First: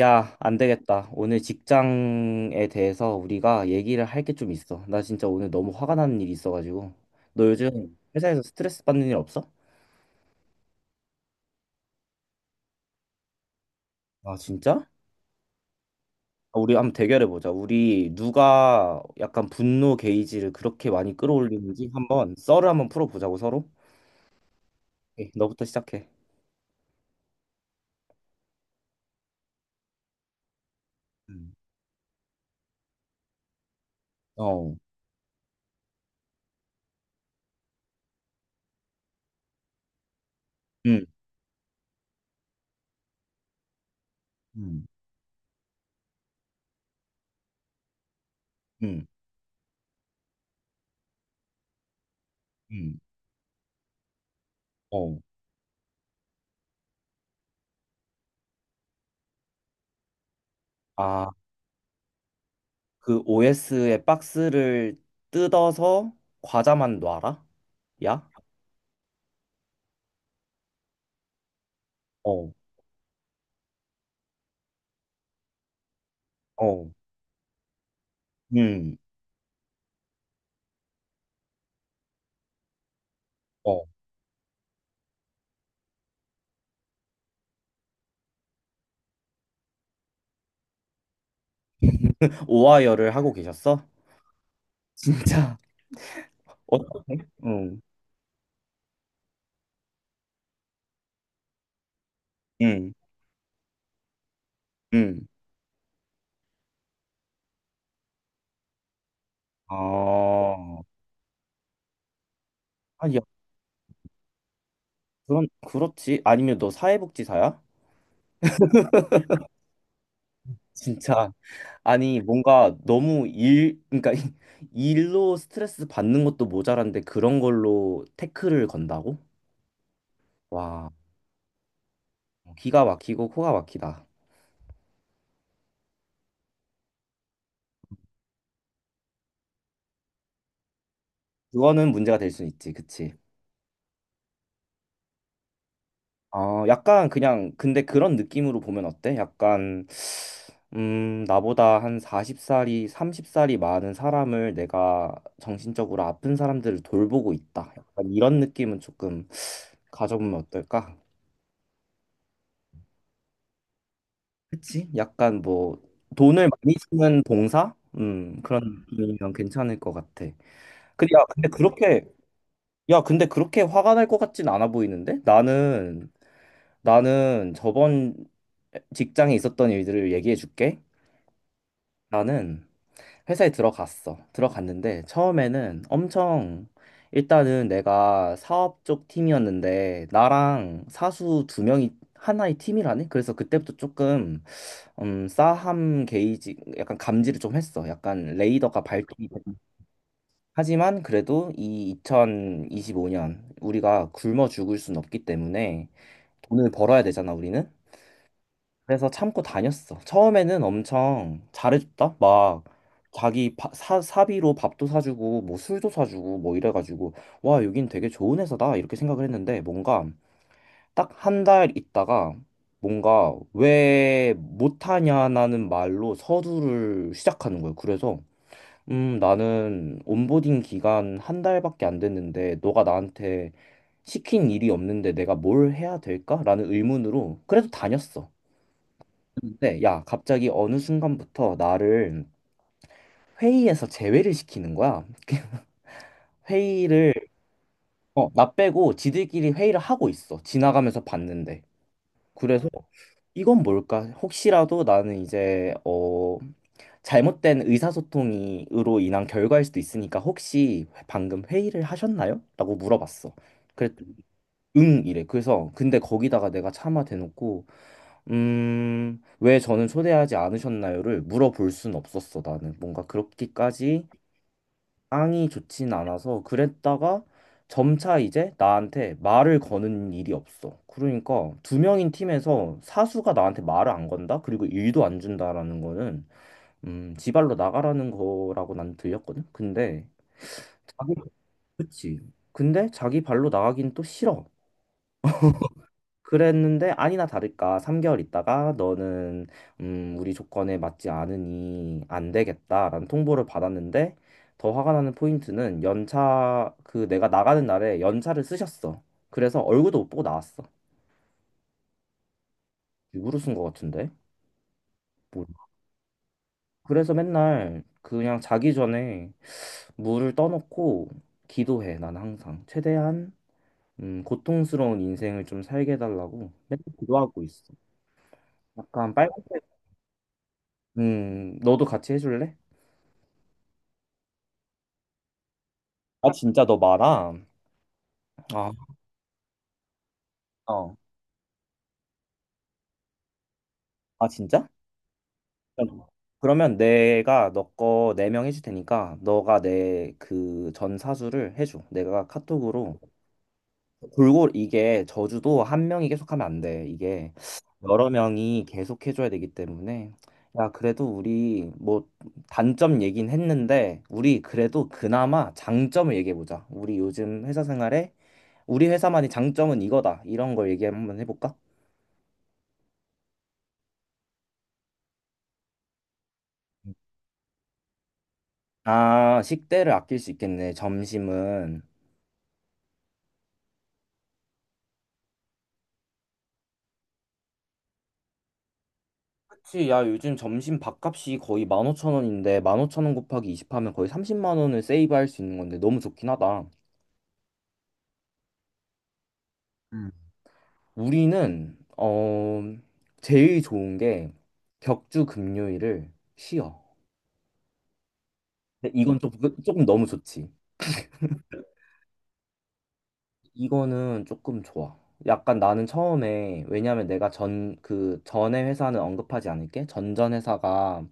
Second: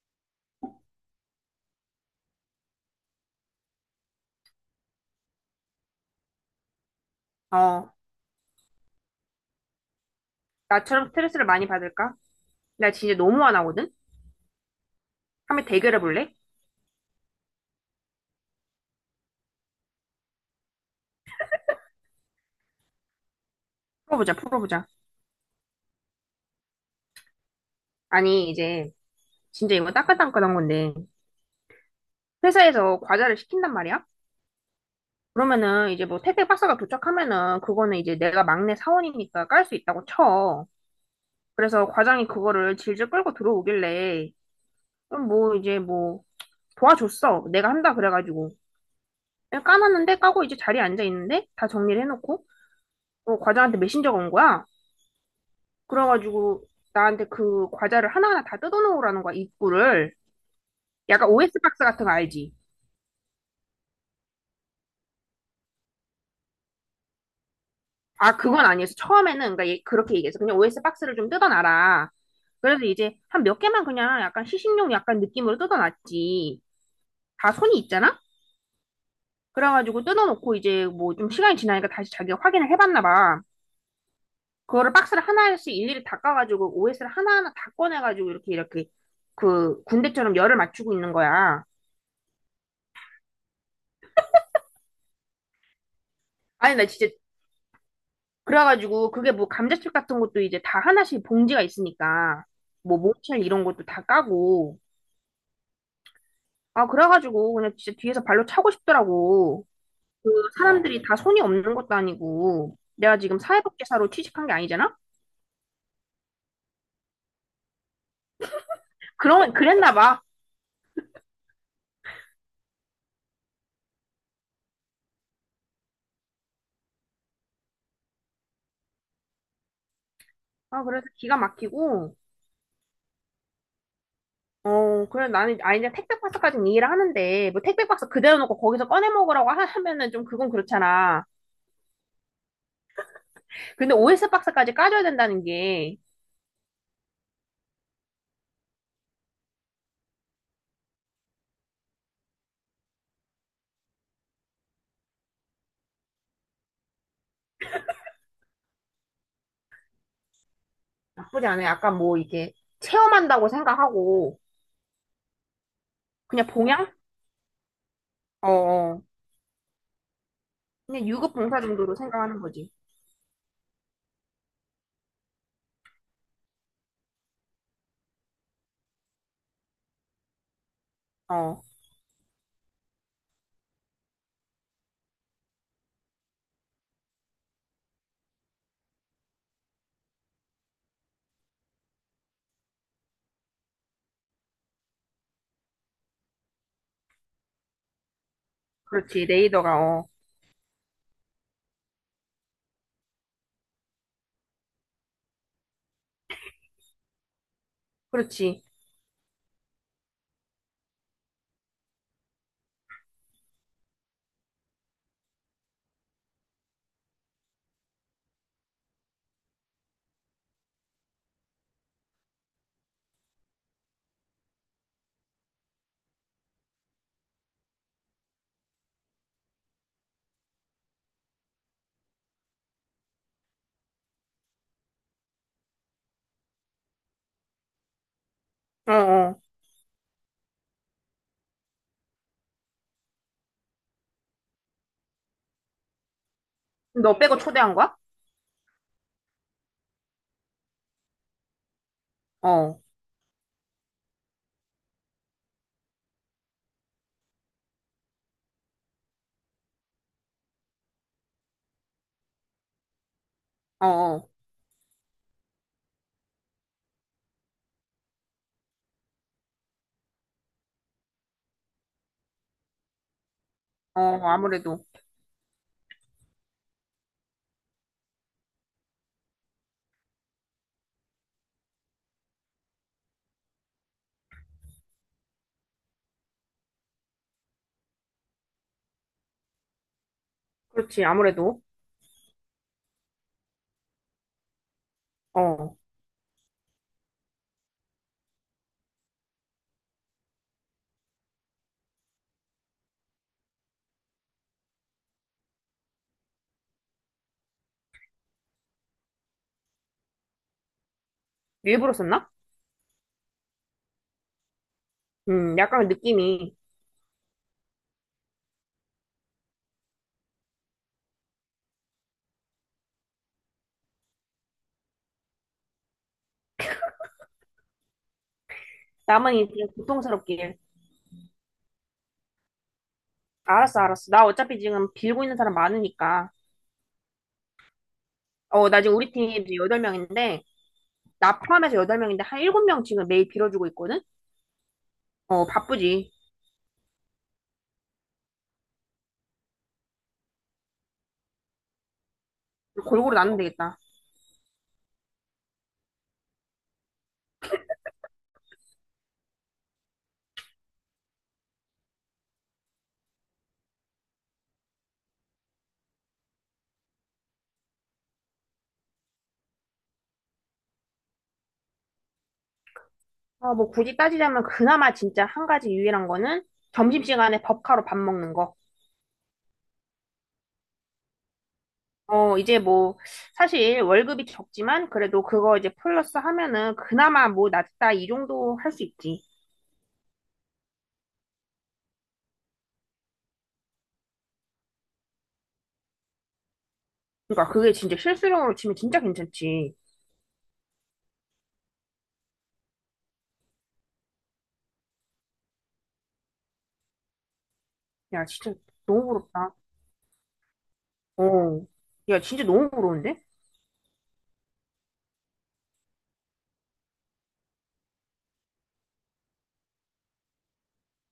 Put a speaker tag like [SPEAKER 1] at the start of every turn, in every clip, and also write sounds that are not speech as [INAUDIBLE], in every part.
[SPEAKER 1] 야, 안 되겠다. 오늘 직장에 대해서 우리가 얘기를 할 게 좀 있어. 나 진짜 오늘 너무 화가 나는 일이 있어가지고. 너
[SPEAKER 2] 어,
[SPEAKER 1] 요즘 회사에서 스트레스 받는 일 없어?
[SPEAKER 2] 나처럼 스트레스를 많이 받을까? 나 진짜 너무 화나거든?
[SPEAKER 1] 아, 진짜?
[SPEAKER 2] 한번 대결해 볼래?
[SPEAKER 1] 아, 우리 한번 대결해 보자. 우리 누가 약간 분노 게이지를 그렇게 많이 끌어올리는지 한번 썰을 한번 풀어보자고 서로.
[SPEAKER 2] 풀어보자, 풀어보자.
[SPEAKER 1] 오케이, 너부터 시작해.
[SPEAKER 2] 아니, 이제, 진짜 이거 따끈따끈한 건데,
[SPEAKER 1] 음,
[SPEAKER 2] 회사에서 과자를 시킨단 말이야?
[SPEAKER 1] 어,
[SPEAKER 2] 그러면은, 이제 뭐 택배 박스가 도착하면은, 그거는 이제 내가 막내 사원이니까 깔 수 있다고 쳐.
[SPEAKER 1] 음,
[SPEAKER 2] 그래서 과장이 그거를 질질 끌고 들어오길래,
[SPEAKER 1] 음,
[SPEAKER 2] 그럼 뭐, 이제 뭐, 도와줬어. 내가 한다, 그래가지고.
[SPEAKER 1] 음,
[SPEAKER 2] 까놨는데, 까고 이제 자리에 앉아 있는데, 다 정리를 해놓고,
[SPEAKER 1] 음.
[SPEAKER 2] 어, 과장한테 메신저가 온 거야.
[SPEAKER 1] 어.
[SPEAKER 2] 그래가지고 나한테 그 과자를 하나하나 다 뜯어놓으라는 거야, 입구를. 약간
[SPEAKER 1] 아,
[SPEAKER 2] OS 박스 같은 거 알지?
[SPEAKER 1] 그 OS의 박스를 뜯어서 과자만 놔라? 야?
[SPEAKER 2] 아, 그건 아니었어. 처음에는, 그러니까 얘 그렇게 얘기했어. 그냥 OS 박스를 좀 뜯어놔라.
[SPEAKER 1] 어.
[SPEAKER 2] 그래서 이제 한 몇 개만 그냥 약간 시식용 약간 느낌으로 뜯어놨지.
[SPEAKER 1] 어,
[SPEAKER 2] 다 손이 있잖아?
[SPEAKER 1] 음,
[SPEAKER 2] 그래가지고 뜯어놓고 이제 뭐 좀 시간이 지나니까 다시 자기가 확인을 해봤나 봐.
[SPEAKER 1] 어.
[SPEAKER 2] 그거를 박스를 하나씩 일일이 닦아가지고 OS를 하나하나 다 꺼내가지고 이렇게 이렇게 그 군대처럼 열을 맞추고 있는 거야.
[SPEAKER 1] 오하이어를 하고 계셨어? 진짜?
[SPEAKER 2] 아니,
[SPEAKER 1] 어,
[SPEAKER 2] 나 진짜.
[SPEAKER 1] 응,
[SPEAKER 2] 그래가지고 그게 뭐 감자칩 같은 것도 이제 다 하나씩 봉지가 있으니까
[SPEAKER 1] 응,
[SPEAKER 2] 뭐 모첼 이런 것도 다 까고,
[SPEAKER 1] 응.
[SPEAKER 2] 아, 그래가지고 그냥 진짜 뒤에서 발로 차고 싶더라고. 그
[SPEAKER 1] 아,
[SPEAKER 2] 사람들이 다 손이 없는 것도 아니고
[SPEAKER 1] 아니,
[SPEAKER 2] 내가
[SPEAKER 1] 야,
[SPEAKER 2] 지금 사회복지사로 취직한 게 아니잖아.
[SPEAKER 1] 그렇지. 아니면 너 사회복지사야?
[SPEAKER 2] 그런 그랬나 봐아.
[SPEAKER 1] 진짜. 아니, 뭔가 너무 일, 그러니까 [LAUGHS] 일로 스트레스 받는 것도 모자란데 그런 걸로 태클을 건다고? 와,
[SPEAKER 2] 그래서 기가 막히고.
[SPEAKER 1] 기가 막히고 코가 막히다.
[SPEAKER 2] 어, 그래, 나는, 아, 이제 택배 박스까지는 이해를 하는데 뭐 택배 박스 그대로 놓고 거기서 꺼내 먹으라고 하면은 좀, 그건 그렇잖아.
[SPEAKER 1] 그거는 문제가 될 수 있지, 그치?
[SPEAKER 2] 근데 OS 박스까지 까줘야 된다는 게.
[SPEAKER 1] 아, 약간 그냥 근데 그런 느낌으로 보면 어때? 약간 나보다 한 40살이 30살이 많은 사람을 내가 정신적으로 아픈 사람들을 돌보고 있다. 약간 이런 느낌은 조금 가져보면 어떨까?
[SPEAKER 2] 나쁘지 않아요. 약간 뭐 이게 체험한다고 생각하고.
[SPEAKER 1] 그치? 약간 뭐
[SPEAKER 2] 그냥
[SPEAKER 1] 돈을 많이
[SPEAKER 2] 봉양?
[SPEAKER 1] 쓰는 봉사?
[SPEAKER 2] 어,
[SPEAKER 1] 그런
[SPEAKER 2] 어.
[SPEAKER 1] 느낌이면 괜찮을 것 같아.
[SPEAKER 2] 그냥
[SPEAKER 1] 근데 야,
[SPEAKER 2] 유급
[SPEAKER 1] 근데
[SPEAKER 2] 봉사 정도로
[SPEAKER 1] 그렇게
[SPEAKER 2] 생각하는 거지.
[SPEAKER 1] 야, 근데 그렇게 화가 날 것 같진 않아 보이는데? 나는 저번 직장에 있었던 일들을 얘기해 줄게.
[SPEAKER 2] 어,
[SPEAKER 1] 나는 회사에 들어갔어. 들어갔는데 처음에는 엄청 일단은 내가 사업 쪽 팀이었는데 나랑 사수 두 명이 하나의 팀이라네. 그래서 그때부터 조금 싸함 게이지 약간 감지를 좀 했어. 약간 레이더가
[SPEAKER 2] 그렇지.
[SPEAKER 1] 밝히
[SPEAKER 2] 레이더가, 어,
[SPEAKER 1] 하지만 그래도 이 2025년 우리가 굶어 죽을 순 없기 때문에 돈을 벌어야 되잖아, 우리는.
[SPEAKER 2] 그렇지.
[SPEAKER 1] 그래서 참고 다녔어. 처음에는 엄청 잘해줬다. 막 자기 사비로 밥도 사주고 뭐 술도 사주고 뭐 이래가지고 와 여긴 되게 좋은 회사다 이렇게 생각을 했는데 뭔가 딱 한 달 있다가 뭔가 왜 못하냐라는 말로 서두를 시작하는 거예요. 그래서 나는 온보딩 기간 한 달밖에 안 됐는데 너가 나한테 시킨 일이 없는데 내가 뭘 해야 될까라는 의문으로 그래도 다녔어.
[SPEAKER 2] 어, 어.
[SPEAKER 1] 근데 야, 갑자기 어느 순간부터 나를 회의에서 제외를 시키는 거야. [LAUGHS] 회의를
[SPEAKER 2] 너 빼고 초대한 거야?
[SPEAKER 1] 나 빼고 지들끼리 회의를 하고 있어. 지나가면서 봤는데. 그래서
[SPEAKER 2] 어,
[SPEAKER 1] 이건 뭘까? 혹시라도 나는 이제 잘못된 의사소통이로 인한 결과일 수도 있으니까 혹시 방금 회의를 하셨나요? 라고 물어봤어.
[SPEAKER 2] 어,
[SPEAKER 1] 그랬더니
[SPEAKER 2] 어,
[SPEAKER 1] 응 이래. 그래서 근데 거기다가 내가 차마 대놓고 왜 저는 초대하지 않으셨나요를 물어볼 순 없었어, 나는. 뭔가
[SPEAKER 2] 어.
[SPEAKER 1] 그렇게까지
[SPEAKER 2] 아무래도
[SPEAKER 1] 앙이 좋진 않아서 그랬다가 점차 이제 나한테 말을 거는 일이 없어. 그러니까 두 명인 팀에서 사수가 나한테 말을 안 건다? 그리고 일도 안 준다라는 거는 지발로 나가라는 거라고 난 들렸거든. 근데
[SPEAKER 2] 그렇지.
[SPEAKER 1] 자기
[SPEAKER 2] 아무래도.
[SPEAKER 1] 그치. 근데 자기 발로 나가긴 또 싫어.
[SPEAKER 2] 어.
[SPEAKER 1] 그랬는데 아니나 다를까 3개월 있다가 너는 우리 조건에 맞지 않으니 안 되겠다라는 통보를 받았는데 더 화가 나는 포인트는 연차 그 내가 나가는 날에 연차를 쓰셨어. 그래서 얼굴도 못 보고 나왔어.
[SPEAKER 2] 일부러 썼나?
[SPEAKER 1] 일부러 쓴 것 같은데. 몰라.
[SPEAKER 2] 약간 느낌이.
[SPEAKER 1] 그래서 맨날 그냥 자기 전에 물을 떠놓고 기도해. 난 항상 최대한 고통스러운 인생을 좀 살게 해달라고 맨날 기도하고 있어. 약간
[SPEAKER 2] 남은
[SPEAKER 1] 빨간색.
[SPEAKER 2] 인생 고통스럽길.
[SPEAKER 1] 너도 같이 해줄래?
[SPEAKER 2] 알았어, 알았어. 나 어차피 지금 빌고 있는 사람
[SPEAKER 1] 아,
[SPEAKER 2] 많으니까.
[SPEAKER 1] 진짜 너 많아?
[SPEAKER 2] 어,
[SPEAKER 1] 아,
[SPEAKER 2] 나 지금 우리 팀 이제 8명인데,
[SPEAKER 1] 어.
[SPEAKER 2] 나 포함해서 8명인데, 한 7명 지금 매일 빌어주고 있거든?
[SPEAKER 1] 아, 진짜?
[SPEAKER 2] 어,
[SPEAKER 1] 그럼-
[SPEAKER 2] 바쁘지.
[SPEAKER 1] 그러면 내가 너 거 네 명 해줄 테니까 너가 내 그 전 사수를 해줘. 내가 카톡으로
[SPEAKER 2] 골고루 나누면 되겠다.
[SPEAKER 1] 골루 이게 저주도 한 명이 계속 하면 안 돼. 이게 여러 명이 계속 해줘야 되기 때문에 야, 그래도 우리 뭐 단점 얘긴 했는데 우리 그래도 그나마 장점을 얘기해 보자. 우리 요즘 회사 생활에 우리 회사만의 장점은 이거다. 이런 걸 얘기 한번 해볼까?
[SPEAKER 2] 아, 뭐 굳이 따지자면 그나마 진짜 한 가지 유일한 거는 점심시간에 법카로 밥 먹는 거.
[SPEAKER 1] 아, 식대를 아낄 수 있겠네, 점심은.
[SPEAKER 2] 어, 이제 뭐 사실 월급이 적지만 그래도 그거 이제 플러스 하면은 그나마 뭐 낫다 이 정도 할 수 있지.
[SPEAKER 1] 그치, 야, 요즘 점심 밥값이 거의 15,000원인데, 15,000원 곱하기 20 하면 거의 30만 원을 세이브할 수 있는 건데, 너무 좋긴 하다.
[SPEAKER 2] 그러니까 그게 진짜 실수령으로 치면 진짜 괜찮지.
[SPEAKER 1] 음. 우리는, 제일 좋은 게 격주 금요일을 쉬어.
[SPEAKER 2] 야, 진짜
[SPEAKER 1] 근데
[SPEAKER 2] 너무
[SPEAKER 1] 이건 좀,
[SPEAKER 2] 부럽다.
[SPEAKER 1] 조금 너무 좋지.
[SPEAKER 2] 어. 야, 진짜 너무 부러운데?
[SPEAKER 1] 이거는 조금 좋아. 약간 나는 처음에, 왜냐면 내가 전, 그 전에 회사는 언급하지 않을게. 전전 회사가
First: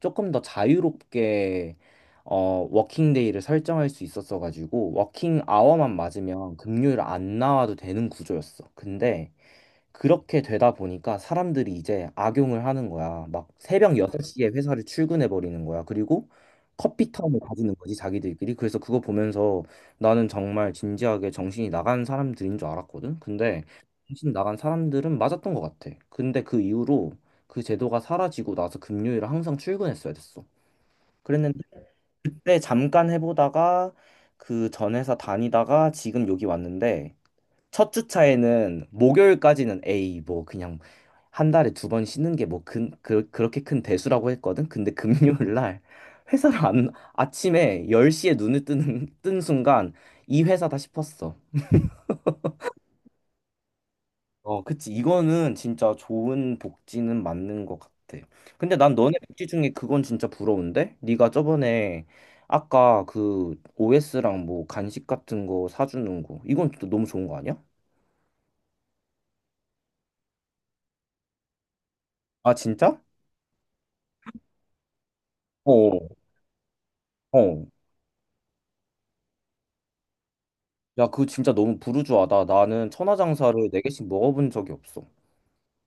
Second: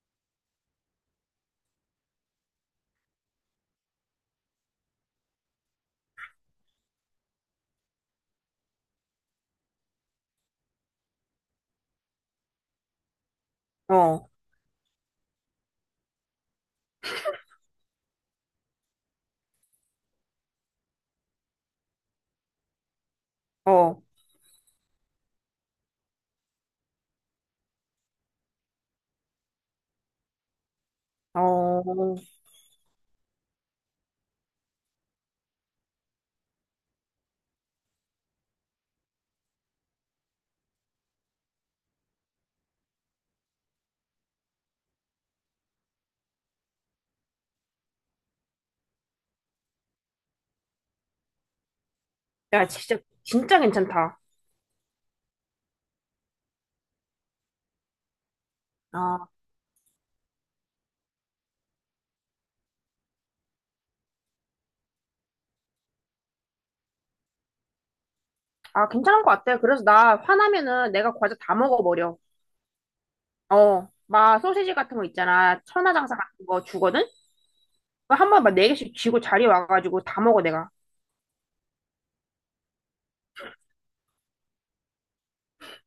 [SPEAKER 1] 조금 더 자유롭게 워킹데이를 설정할 수 있었어 가지고 워킹 아워만 맞으면 금요일 안 나와도 되는 구조였어. 근데 그렇게 되다 보니까 사람들이 이제 악용을 하는 거야. 막 새벽
[SPEAKER 2] 어.
[SPEAKER 1] 6시에 회사를 출근해 버리는 거야. 그리고 커피 타임을 가지는 거지, 자기들끼리. 그래서 그거 보면서 나는 정말 진지하게 정신이 나간 사람들인 줄 알았거든. 근데
[SPEAKER 2] 어.
[SPEAKER 1] 정신 나간 사람들은 맞았던 것 같아. 근데 그 이후로 그 제도가 사라지고 나서 금요일에 항상 출근했어야 됐어. 그랬는데
[SPEAKER 2] 어.
[SPEAKER 1] 그때 잠깐 해보다가 그 전 회사 다니다가 지금 여기 왔는데 첫 주차에는 목요일까지는 에이 뭐 그냥 한 달에 두 번 쉬는 게 뭐 그렇게 큰 대수라고 했거든. 근데 [LAUGHS] 금요일 날 회사를 안 아침에 10시에 눈을 뜨는 뜬 순간 이 회사다 싶었어.
[SPEAKER 2] 야, 진짜 진짜 괜찮다.
[SPEAKER 1] 어, 그치. 이거는 진짜 좋은 복지는 맞는 것 같아. 근데 난 너네
[SPEAKER 2] 아,
[SPEAKER 1] 복지 중에 그건 진짜 부러운데? 네가 저번에 아까 그 OS랑 뭐 간식 같은 거 사주는 거. 이건 또 너무 좋은 거 아니야?
[SPEAKER 2] 아, 괜찮은 것 같아. 그래서 나 화나면은 내가 과자 다 먹어버려.
[SPEAKER 1] 아, 진짜?
[SPEAKER 2] 어, 막 소시지 같은 거 있잖아.
[SPEAKER 1] 어,
[SPEAKER 2] 천하장사 같은 거 주거든?
[SPEAKER 1] 어.
[SPEAKER 2] 그거 한 번 막 네 개씩 쥐고 자리 와가지고 다 먹어, 내가.
[SPEAKER 1] 야, 그거 진짜 너무 부르주아다. 나는 천하장사를 네개씩 먹어본 적이 없어.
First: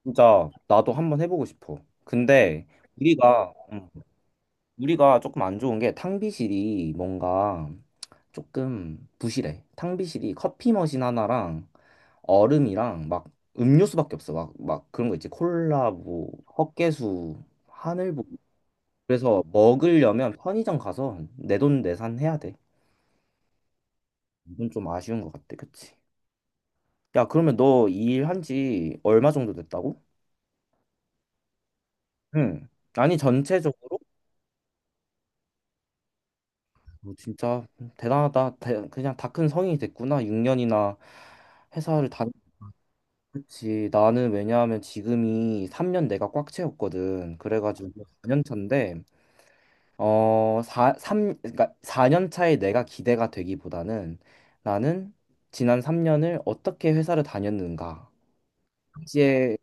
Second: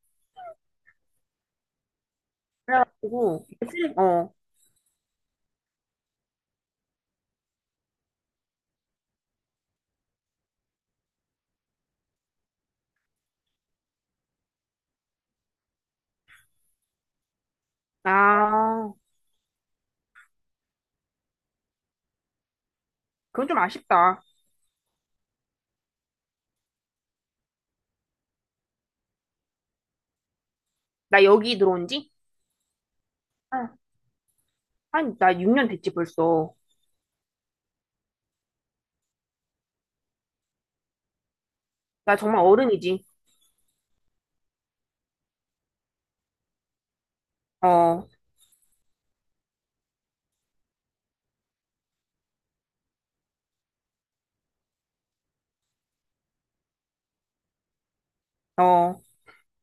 [SPEAKER 1] 진짜 나도 한번 해보고 싶어. 근데 우리가, 음,
[SPEAKER 2] 어.
[SPEAKER 1] 우리가 조금 안 좋은 게 탕비실이 뭔가 조금 부실해. 탕비실이 커피 머신 하나랑 얼음이랑 막 음료수밖에 없어. 막 그런 거 있지. 콜라, 뭐, 헛개수, 하늘보.
[SPEAKER 2] 아,
[SPEAKER 1] 그래서 먹으려면 편의점 가서 내돈 내산 해야 돼.
[SPEAKER 2] 그건 좀 아쉽다.
[SPEAKER 1] 이건 좀 아쉬운 것 같아. 그치? 야, 그러면 너 이 일 한지 얼마 정도 됐다고?
[SPEAKER 2] 나 여기 들어온 지?
[SPEAKER 1] 응. 아니,
[SPEAKER 2] 한,
[SPEAKER 1] 전체적으로?
[SPEAKER 2] 나 6년 됐지, 벌써.
[SPEAKER 1] 어, 진짜 대단하다. 그냥 다 큰 성인이 됐구나. 6년이나 회사를
[SPEAKER 2] 나
[SPEAKER 1] 다녔
[SPEAKER 2] 정말 어른이지.
[SPEAKER 1] 그치, 나는 왜냐하면 지금이 3년 내가 꽉 채웠거든. 그래가지고
[SPEAKER 2] 어,
[SPEAKER 1] 4년 차인데, 4, 삼 그러니까 4년 차에 내가 기대가 되기보다는 나는 지난 3년을 어떻게 회사를 다녔는가.
[SPEAKER 2] 어.
[SPEAKER 1] 이제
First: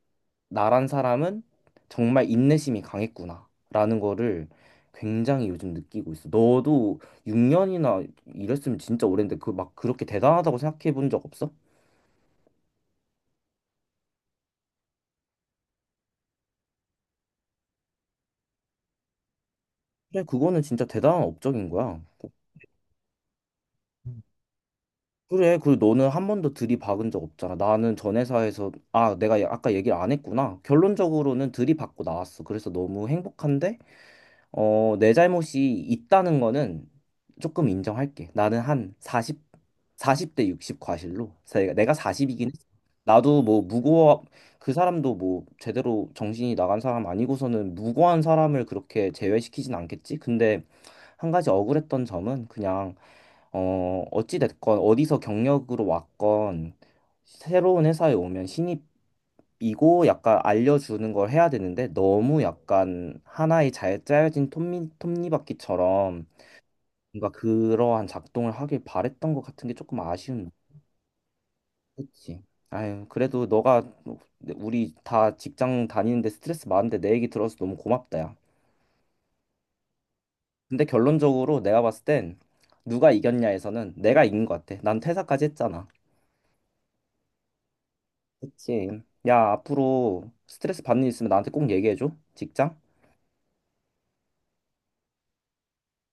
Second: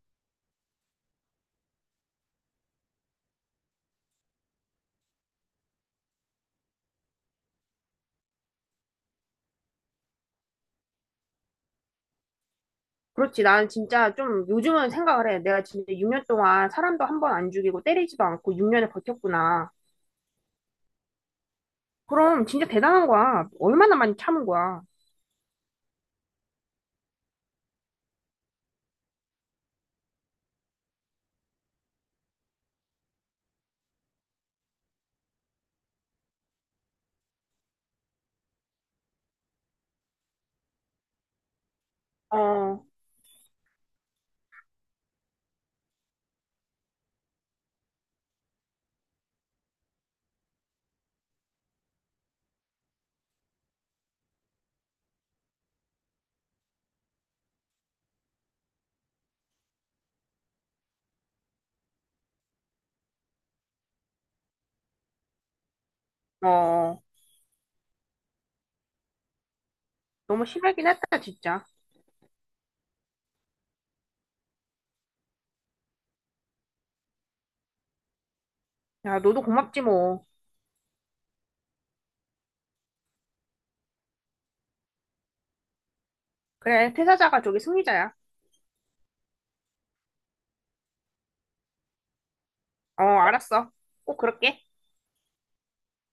[SPEAKER 1] 나란 사람은 정말 인내심이 강했구나. 라는 거를 굉장히 요즘 느끼고 있어. 너도 6년이나 일했으면 진짜 오랜데 그 막 그렇게 대단하다고 생각해 본 적 없어?
[SPEAKER 2] 그렇지. 난 진짜 좀 요즘은 생각을 해. 내가 진짜 6년 동안 사람도 한 번 안 죽이고 때리지도 않고 6년을 버텼구나.
[SPEAKER 1] 그래, 그거는 진짜 대단한 업적인 거야.
[SPEAKER 2] 그럼 진짜 대단한 거야. 얼마나 많이 참은 거야.
[SPEAKER 1] 그래, 그리고 너는 한 번도 들이박은 적 없잖아. 나는 전 회사에서, 아, 내가 아까 얘기를 안 했구나. 결론적으로는 들이박고 나왔어. 그래서 너무 행복한데, 어, 내 잘못이 있다는 거는 조금 인정할게. 나는 한 40, 사십 대60 과실로. 내가
[SPEAKER 2] 어,
[SPEAKER 1] 40이긴 했어.
[SPEAKER 2] 어.
[SPEAKER 1] 나도 뭐 무고한, 그 사람도 뭐 제대로 정신이 나간 사람 아니고서는 무고한 사람을 그렇게 제외시키진 않겠지? 근데 한 가지 억울했던 점은 그냥 어찌 됐건 어디서 경력으로 왔건 새로운 회사에 오면 신입이고 약간 알려주는 걸 해야 되는데 너무 약간 하나의 잘 짜여진 톱니, 톱니바퀴처럼
[SPEAKER 2] 어.
[SPEAKER 1] 뭔가 그러한 작동을 하길 바랬던 것 같은 게 조금
[SPEAKER 2] 너무
[SPEAKER 1] 아쉬운
[SPEAKER 2] 심하긴 했다, 진짜.
[SPEAKER 1] 그치? 아유 그래도 너가 네, 우리 다 직장 다니는데 스트레스 많은데 내 얘기 들어서 너무 고맙다 야
[SPEAKER 2] 야, 너도 고맙지 뭐.
[SPEAKER 1] 근데 결론적으로 내가 봤을 땐 누가 이겼냐에서는 내가 이긴 것 같아 난 퇴사까지 했잖아
[SPEAKER 2] 그래, 퇴사자가 저기 승리자야.
[SPEAKER 1] 그치. 야, 앞으로 스트레스 받는 일 있으면 나한테 꼭 얘기해줘. 직장?
[SPEAKER 2] 어, 알았어. 꼭 그럴게.